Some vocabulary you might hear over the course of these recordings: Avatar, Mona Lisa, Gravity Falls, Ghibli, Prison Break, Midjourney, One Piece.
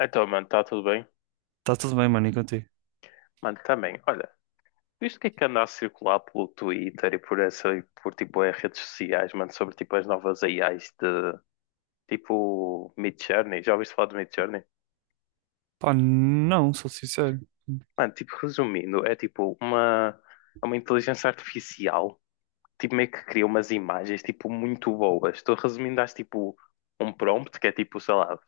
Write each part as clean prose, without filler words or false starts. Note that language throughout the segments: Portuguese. Então, mano, está tudo bem? Tá tudo bem, mano, e contigo? Mano, também, olha, visto o que é que anda a circular pelo Twitter e por tipo as redes sociais, mano, sobre tipo as novas AIs de tipo Midjourney, já ouviste falar de Midjourney? Pá, não, sou sincero. Mano, tipo, resumindo, é uma inteligência artificial, tipo meio que cria umas imagens tipo muito boas. Estou resumindo, às tipo um prompt que é tipo, sei lá,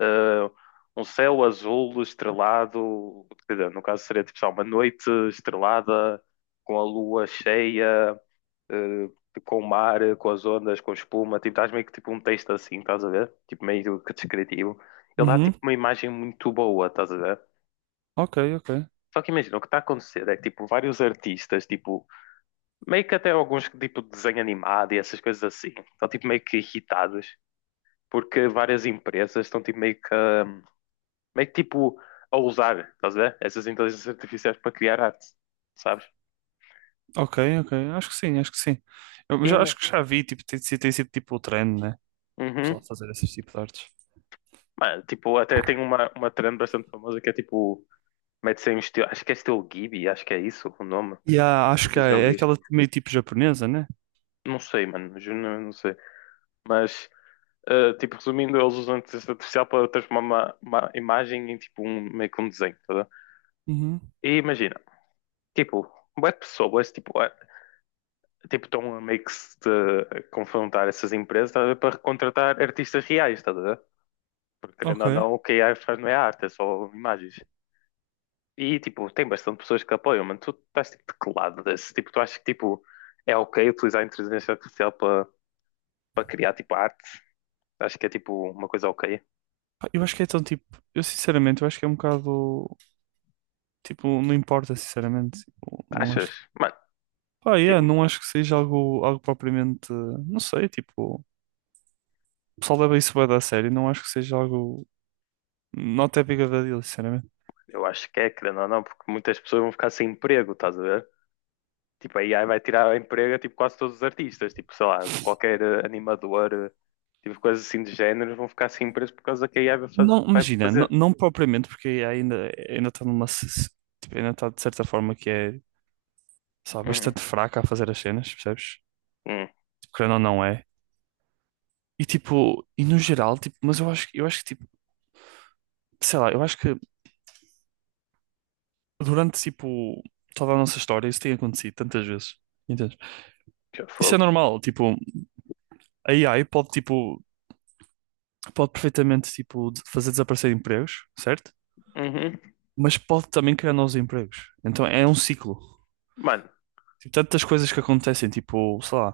eh, um céu azul estrelado, quer dizer, no caso seria tipo só uma noite estrelada com a lua cheia, eh, com o mar, com as ondas, com espuma, tipo, estás meio que tipo um texto assim, estás a ver? Tipo meio que descritivo. Ele dá Uhum, tipo uma imagem muito boa, estás a ver? ok, ok. Só que imagina, o que está a acontecer é que tipo vários artistas, tipo, meio que até alguns que, tipo de desenho animado e essas coisas assim, estão tipo meio que irritados porque várias empresas estão tipo meio que a usar, estás a ver? Essas inteligências artificiais para criar arte, sabes? Ok, ok. Acho que sim, acho que sim. Eu E, já, acho man, que já vi, tipo, tem sido tipo o trend, né? O uhum. pessoal fazer esses tipos de artes. Mano, tipo, até tem uma trend bastante famosa que é tipo, mete-se em estilo, acho que é estilo Ghibli, acho que é isso o nome. E há, Não acho que sei há, se já é ouviste. aquela meio tipo japonesa, né? Não sei, mano, juro, não sei. Mas, tipo, resumindo, eles usam a inteligência artificial para transformar uma imagem em tipo um, meio que um desenho, tá a ver? Uhum, E imagina, tipo, bué de pessoas, tipo, tipo, estão a meio que se confrontar essas empresas, tá a ver, para contratar artistas reais, tá a ver? Porque querendo ou ok. não, o que a AI faz não é arte, é só imagens. E tipo, tem bastante pessoas que apoiam, mano. Tu estás tipo de que lado desse? Tipo, tu achas que tipo, é ok utilizar a inteligência artificial para criar tipo arte? Acho que é tipo uma coisa ok. Pá, eu acho que é tão tipo. Eu sinceramente, eu acho que é um bocado. Tipo, não importa, sinceramente. Tipo, não Achas? acho que. Mano, Pá, yeah, tipo, não acho que seja algo, propriamente. Não sei, tipo. O pessoal leva isso bem a sério. Não acho que seja algo. Not that big of a deal, sinceramente. eu acho que é, querendo ou não, porque muitas pessoas vão ficar sem emprego, estás a ver? Tipo, a AI vai tirar o emprego a tipo, quase todos os artistas, tipo, sei lá, qualquer animador, tipo, coisas assim de género, vão ficar sem emprego por causa que a AI Não, vai imagina, não, fazer. não propriamente, porque ainda está numa. Tipo, ainda está de certa forma que é, sabe, Uhum. bastante fraca a fazer as cenas, percebes? Hum, Tipo, querendo ou não é. E tipo, e no geral, tipo, mas eu acho que, tipo, sei lá, eu acho que durante, tipo, toda a nossa história isso tem acontecido tantas vezes, entendes? já Isso é fogo. normal, tipo, a AI pode, tipo, pode perfeitamente, tipo, fazer desaparecer empregos, certo? Uhum. Mas pode também criar novos empregos. Então é um ciclo. Mano, Tipo, tantas coisas que acontecem, tipo, sei lá.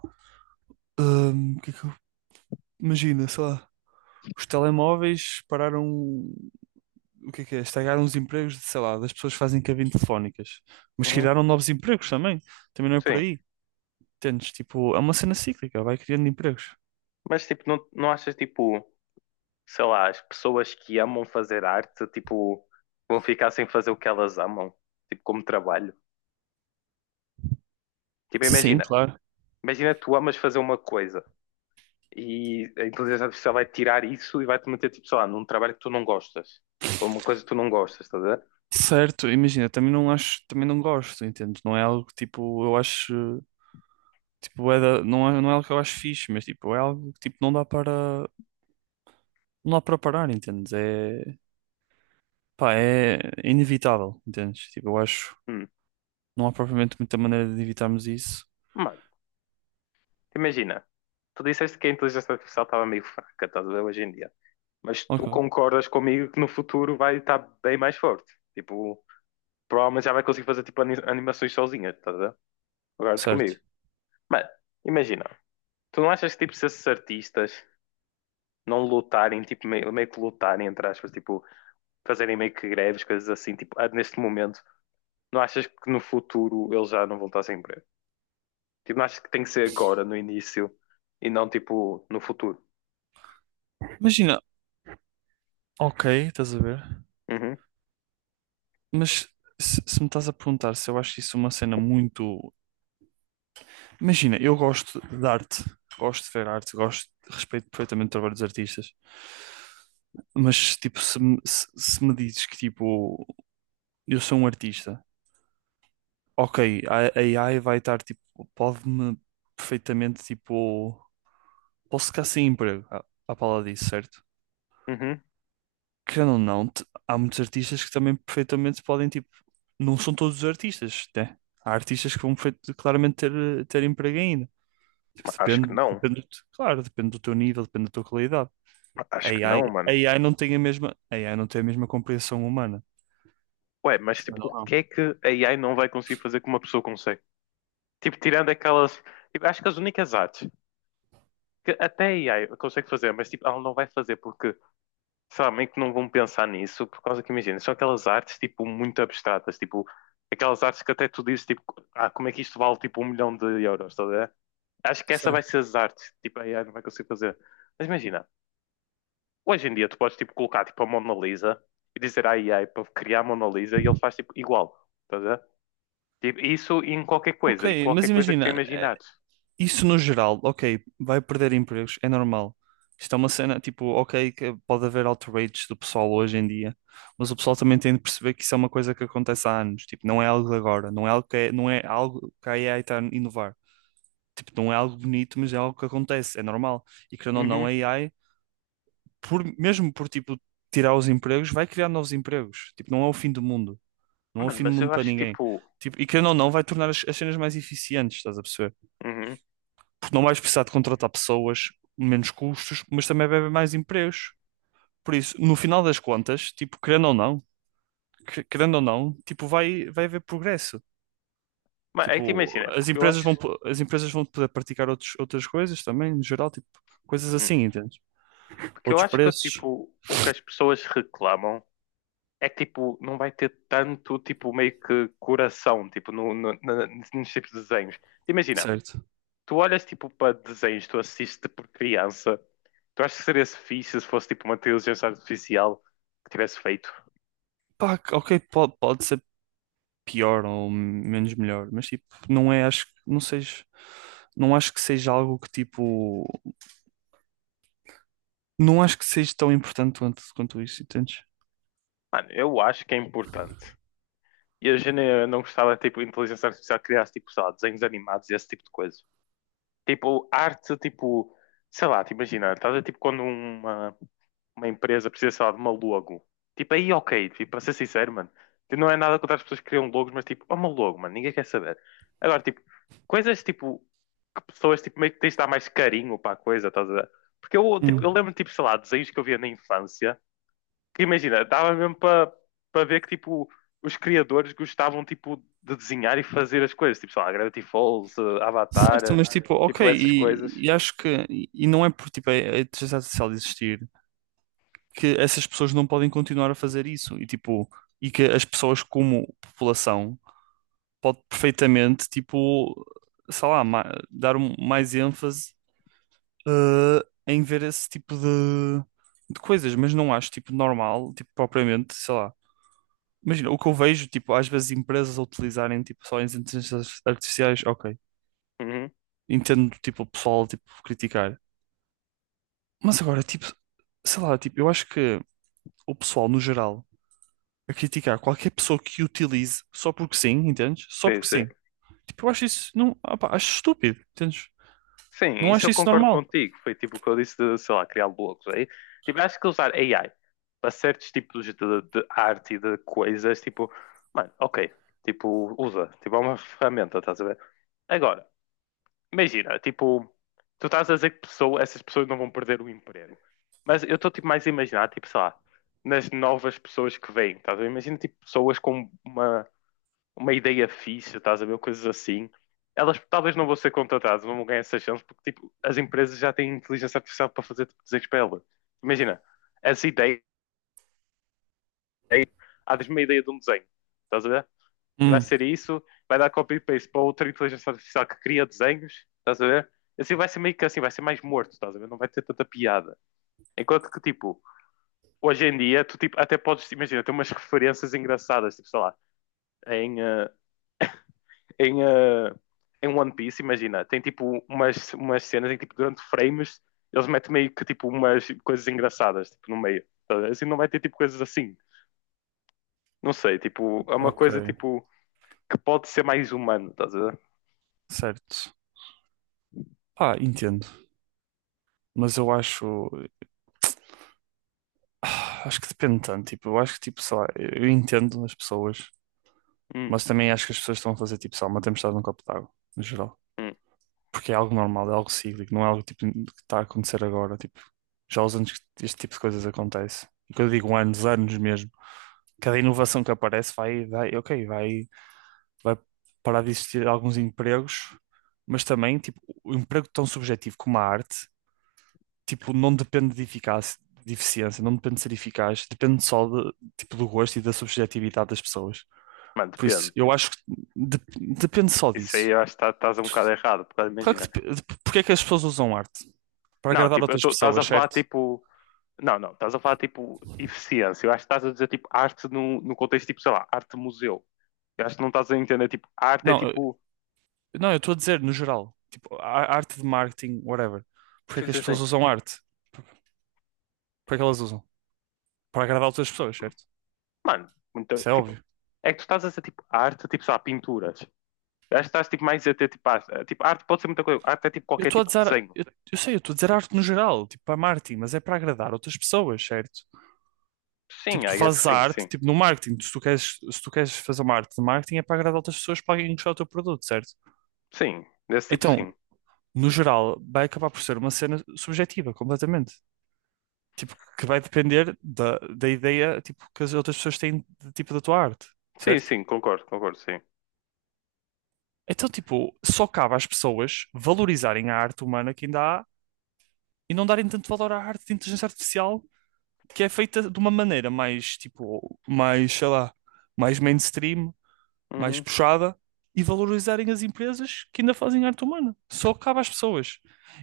O que é que eu... Imagina, sei lá, os telemóveis pararam, o que é que é? Estragaram os empregos, de, sei lá, das pessoas que fazem cabine telefónicas, mas uhum, criaram novos empregos também, também não é por sim. aí, entendes? Tipo, é uma cena cíclica, vai criando empregos. Mas tipo, não, não achas tipo, sei lá, as pessoas que amam fazer arte, tipo, vão ficar sem fazer o que elas amam, tipo, como trabalho? Tipo, Sim, imagina, claro. imagina tu amas fazer uma coisa e a inteligência artificial vai tirar isso e vai-te meter, tipo, sei lá, num trabalho que tu não gostas, ou uma coisa que tu não gostas, estás a ver? Certo, imagina, também não acho, também não gosto, entendes? Não é algo que, tipo, eu acho, tipo, não é algo que eu acho fixe, mas tipo, é algo que tipo, não dá para parar, entendes? É, pá, é inevitável, entendes? Tipo, eu acho. Hum. Não há propriamente muita maneira de evitarmos isso. Mano, imagina, tu disseste que a inteligência artificial estava meio fraca, estás a ver, hoje em dia, mas tu Ok, concordas comigo que no futuro vai estar bem mais forte, tipo, provavelmente já vai conseguir fazer tipo animações sozinha, estás a ver? Concordas certo. comigo? Mas, imagina, tu não achas que tipo se esses artistas não lutarem, tipo meio que lutarem, entre aspas, tipo fazerem meio que greves, coisas assim, tipo, ah, neste momento, não achas que no futuro eles já não vão estar sem emprego? Tipo, não achas que tem que ser agora, no início, e não tipo no futuro? Imagina, ok, estás a ver? Uhum, Mas se me estás a perguntar se eu acho isso uma cena muito. Imagina, eu gosto de arte, gosto de ver arte, gosto, respeito perfeitamente o trabalho dos artistas. Mas, tipo, se me dizes que, tipo, eu sou um artista, ok, a AI vai estar, tipo, pode-me perfeitamente, tipo, posso ficar sem emprego à pala disso, certo? uhum. Querendo ou não, há muitos artistas que também perfeitamente podem, tipo, não são todos os artistas, né? Há artistas que vão claramente ter, ter emprego ainda. Tipo, Acho que depende, não, depende, claro, depende do teu nível, depende da tua qualidade. Acho que não, A mano. AI não tem a mesma, a AI não tem a mesma compreensão humana. Ué, mas tipo, Querendo ou o que não. é que a AI não vai conseguir fazer que uma pessoa consegue? Tipo, tirando aquelas, tipo, acho que as únicas artes que até a AI consegue fazer, mas tipo, ela não vai fazer porque sabem que não vão pensar nisso, por causa que imagina, são aquelas artes tipo muito abstratas, tipo, aquelas artes que até tu dizes tipo, ah, como é que isto vale tipo um milhão de euros, tá a ver? Acho que essa vai Certo. ser as artes, tipo, a AI não vai conseguir fazer. Mas imagina, hoje em dia tu podes tipo colocar tipo a Mona Lisa e dizer à AI para criar a Mona Lisa e ele faz tipo igual, tá a ver? Tipo, isso em qualquer Ok, coisa, e qualquer mas coisa que tu imagina, imaginares. isso no geral, ok, vai perder empregos, é normal. Isto é uma cena, tipo, ok, que pode haver outrage do pessoal hoje em dia, mas o pessoal também tem de perceber que isso é uma coisa que acontece há anos, tipo, não é algo de agora, não é algo que é, não é algo que a AI está a inovar. Tipo, não é algo bonito, mas é algo que acontece, é normal. E querendo ou não, a Uhum. AI, por, mesmo por, tipo, tirar os empregos, vai criar novos empregos. Tipo, não é o fim do mundo, não é o Mano, fim do mas mundo eu para acho ninguém. tipo. Tipo, e querendo ou não, vai tornar as cenas mais eficientes, estás a perceber? Uhum. Porque não vais precisar de contratar pessoas, menos custos, mas também vai haver mais empregos. Por isso, no final das contas, tipo, querendo ou não, querendo ou não, tipo, vai haver progresso. Mas aí te Tipo, imagina, as porque eu empresas vão, acho. po- as empresas vão poder praticar outros, outras coisas também, no geral, tipo, coisas Hum. assim, entende? Porque eu Outros acho que, preços, tipo, o que as pessoas reclamam é que, tipo, não vai ter tanto, tipo, meio que coração, tipo, no, no, na- nos tipos de desenhos. Imagina, certo? tu olhas, tipo, para desenhos que tu assistes tipo, por criança. Tu achas que seria -se fixe se fosse tipo uma inteligência artificial que tivesse feito? Pá, ok, pode ser pior ou menos melhor, mas tipo, não é, acho, não seja, não acho que seja algo que tipo, não acho que seja tão importante quanto isso, entendes? Mano, eu acho que é importante. E a gente não gostava, tipo, de inteligência artificial que criasse, tipo, sei lá, desenhos animados e esse tipo de coisa. Tipo, arte, tipo, sei lá, te imagina, estás a ver, tipo, quando uma empresa precisa, sei lá, de uma logo. Tipo, aí ok, tipo, para ser sincero, mano. Tipo, não é nada contra as pessoas que criam logos, mas tipo, é uma logo, mano, ninguém quer saber. Agora, tipo, coisas tipo, que pessoas tipo, meio que tens de dar mais carinho para a coisa, estás a ver? Porque eu, tipo, Hum. eu lembro, tipo, sei lá, desenhos que eu via na infância, que imagina, dava mesmo para ver que, tipo, os criadores gostavam, tipo, de desenhar e fazer as coisas. Tipo, sei lá, Gravity Falls, Avatar, Certo, mas tipo, ok, tipo, essas coisas. e acho que e não é por tipo a inteligência artificial existir que essas pessoas não podem continuar a fazer isso e tipo e que as pessoas como população pode perfeitamente tipo sei lá dar mais ênfase, eh, em ver esse tipo de coisas, mas não acho tipo normal tipo propriamente sei lá. Imagina, o que eu vejo, tipo, às vezes empresas a utilizarem, tipo, só as inteligências artificiais, ok, Uhum. entendo, tipo, o pessoal, tipo, criticar. Mas agora, tipo, sei lá, tipo, eu acho que o pessoal, no geral, a criticar qualquer pessoa que utilize só porque sim, entendes? Só Sim, porque sim. sim. Tipo, eu acho isso, não, opá, acho estúpido, entendes? Sim, Não isso acho eu isso concordo normal. contigo. Foi tipo o que eu disse de, sei lá, criar blocos aí. Tipo, acho que usar AI para certos tipos de arte e de coisas, tipo, mano, ok, tipo, usa, tipo, é uma ferramenta, estás a ver? Agora, imagina, tipo, tu estás a dizer que pessoa, essas pessoas não vão perder o emprego. Mas eu estou tipo mais a imaginar, tipo, sei lá, nas novas pessoas que vêm, estás a ver? Imagina tipo pessoas com uma ideia fixe, estás a ver? Coisas assim. Elas talvez não vão ser contratadas, não vão ganhar essa chance, porque tipo, as empresas já têm inteligência artificial para fazer tipo, desenhos para elas. Imagina, essa ideia, há uma ideia de um desenho, estás a ver? E vai Hum, ser isso, vai dar copy e paste para outra inteligência artificial que cria desenhos, estás a ver? Assim vai ser meio que assim, vai ser mais morto, estás a ver? Não vai ter tanta piada. Enquanto que, tipo, hoje em dia, tu tipo, até podes, imagina, ter umas referências engraçadas, tipo, sei lá, em, eh, em, uh, em One Piece, imagina, tem tipo umas cenas em que tipo, durante frames eles metem meio que tipo umas coisas engraçadas tipo, no meio. Tá? Assim não vai ter tipo coisas assim. Não sei, tipo, é uma ok, coisa tipo que pode ser mais humano, estás a ver? certo. Pá, entendo. Mas eu acho que depende tanto, tipo, eu acho que, tipo, sei lá, eu entendo as pessoas, Hum, mas também acho que as pessoas estão a fazer, tipo, sei lá, uma tempestade num copo d'água, no geral. hum. Porque é algo normal, é algo cíclico, não é algo tipo, que está a acontecer agora. Tipo, já há os anos que este tipo de coisas acontece. E quando eu digo anos, anos mesmo, cada inovação que aparece vai parar de existir alguns empregos, mas também, tipo, o emprego tão subjetivo como a arte, tipo, não depende de eficácia, de eficiência, não depende de ser eficaz, depende só de, tipo, do gosto e da subjetividade das pessoas. Mano, Por isso, depende. eu acho que de- depende só Isso aí disso. eu acho que estás um bocado errado, porque Claro que imagina. Porque é que as pessoas usam arte? Para Não, agradar tipo, outras estás a pessoas, falar certo? tipo. Não, não, estás a falar tipo eficiência. Eu acho que estás a dizer tipo arte no contexto tipo, sei lá, arte museu. Eu acho que não estás a entender, tipo, arte é Não, tipo. não, eu estou a dizer no geral, tipo, arte de marketing, whatever. Porque é Sim, que as sim, sim. pessoas usam arte? Para que elas usam? Para agradar outras pessoas, certo? Mano, muito, Isso é tipo, óbvio. é que tu estás a dizer tipo arte, tipo, sei lá, pinturas. Eu acho que estás tipo mais a ter tipo arte. Tipo, arte pode ser muita coisa. Arte é tipo Eu qualquer estou a tipo de dizer, desenho. eu sei, eu estou a dizer arte no geral, tipo, para marketing, mas é para agradar outras pessoas, certo? Tipo, Sim, tu I guess que fazes a sim, arte, sim. tipo, no marketing, se tu queres fazer uma arte de marketing é para agradar outras pessoas para alguém gostar do teu produto, certo? Sim, desse tipo Então, sim. no geral, vai acabar por ser uma cena subjetiva, completamente. Tipo, que vai depender da ideia, tipo, que as outras pessoas têm de, tipo, da tua arte, Sim, certo? sim, concordo, concordo, sim. Então, tipo, só cabe às pessoas valorizarem a arte humana que ainda há e não darem tanto valor à arte de inteligência artificial que é feita de uma maneira mais, tipo, mais, sei lá, mais mainstream, mais Uhum. puxada e valorizarem as empresas que ainda fazem arte humana. Só cabe às pessoas.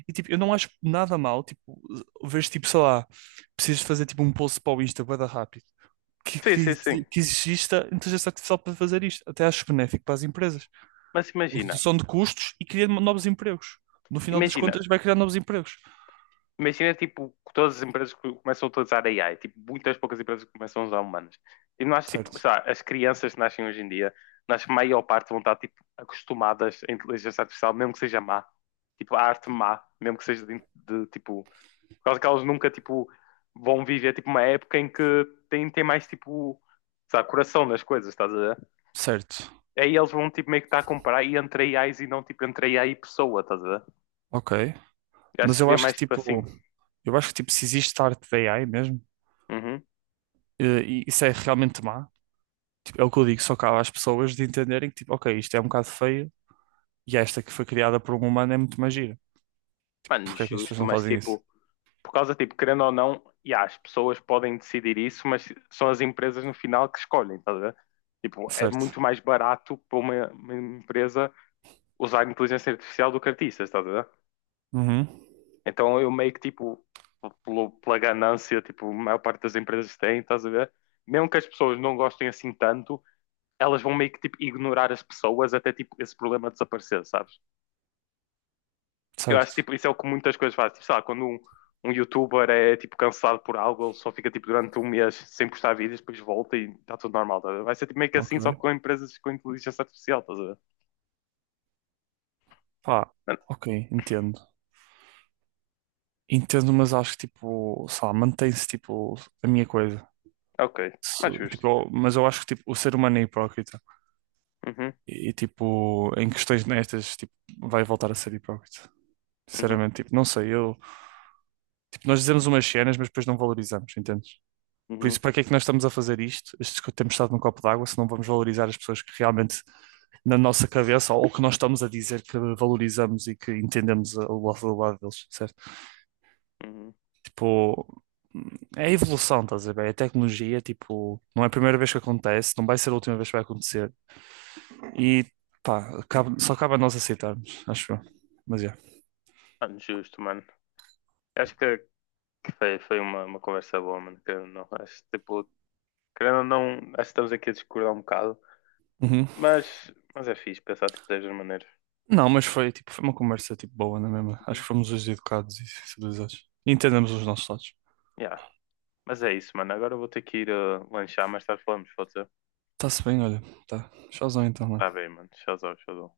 E, tipo, eu não acho nada mal, tipo, vês tipo, sei lá, precisas fazer, tipo, um post para o Insta, bué da rápido que, Sim, sim, que, sim. que exista inteligência artificial para fazer isto. Até acho benéfico para as empresas. Mas Em imagina, redução de custos e criar novos empregos. No final das imagina, contas, vai criar novos empregos. imagina, tipo, que todas as empresas que começam a utilizar AI, tipo, muitas poucas empresas que começam a usar humanos. E não acho, tipo, Certo, sei lá, as crianças que nascem hoje em dia, não acho que a maior parte vão estar, tipo, acostumadas à inteligência artificial, mesmo que seja má. Tipo, a arte má, mesmo que seja tipo, por causa que elas nunca, tipo, vão viver, tipo, uma época em que tem mais, tipo, sei lá, coração nas coisas, estás a ver? certo, Aí eles vão, tipo, meio que estar a comparar e entre AIs e não, tipo, entre AI e pessoa, estás a ver? ok. Eu acho Mas que eu seria acho que mais, tipo, assim. tipo, eu acho que tipo, se existe arte da AI mesmo, Uhum. E isso é realmente má. Tipo, é o que eu digo, só cabe às pessoas de entenderem que tipo, ok, isto é um bocado feio e esta que foi criada por um humano é muito mais gira. Mano, Porque é que as pessoas justo, não mas, fazem isso? tipo... Por causa, tipo, querendo ou não, e as pessoas podem decidir isso, mas são as empresas no final que escolhem, estás a ver? Tipo, é muito Certo. mais barato para uma empresa usar inteligência artificial do que artistas, estás a ver? Uhum. Então eu meio que, tipo, pela ganância, tipo, a maior parte das empresas tem, estás a ver? Mesmo que as pessoas não gostem assim tanto, elas vão meio que, tipo, ignorar as pessoas até, tipo, esse problema desaparecer, sabes? Eu acho que Certo. tipo, isso é o que muitas coisas fazem. Tipo, sei lá, quando um youtuber é tipo cancelado por algo, ele só fica tipo durante um mês sem postar vídeos, depois volta e está tudo normal, tá a ver? Vai ser tipo, meio que assim, só que Ok. com empresas com inteligência artificial, estás a ver? Pá, Mano, ok, entendo. Entendo, mas acho que tipo, sei lá, mantém-se tipo a minha coisa. é ok, mais Tipo, justo. Mas eu acho que tipo, o ser humano é hipócrita Uhum, e, tipo, em questões nestas, tipo, vai voltar a ser hipócrita. uhum, Sinceramente, tipo, não sei, eu, tipo, nós dizemos umas cenas, mas depois não valorizamos, entendes? Por isso, uhum, para que é que nós estamos a fazer isto? Estes que temos estado num copo d'água, se não vamos valorizar as pessoas que realmente na nossa cabeça ou, que nós estamos a dizer que valorizamos e que entendemos o lado deles, certo? uhum. Tipo, é a evolução, estás a ver? É a tecnologia, tipo, não é a primeira vez que acontece, não vai ser a última vez que vai acontecer. E pá, só cabe a nós aceitarmos, acho eu. Mas é. Mano, justo, mano. Acho que foi, foi uma conversa boa, mano. Que eu não, acho, tipo, querendo ou não, acho que estamos aqui a discordar um bocado, Uhum. Mas é fixe pensar tipo, destas maneiras. Não, mas foi uma conversa tipo boa, não é mesmo? Acho Uhum. que fomos os educados e civilizados. E entendemos os nossos lados. Yeah. Mas é isso, mano. Agora eu vou ter que ir lanchar, mais tarde falamos, pode ser? Está-se bem, olha. Tá. Tchauzão então, Está mano. bem, mano. Tchauzão, tchauzão.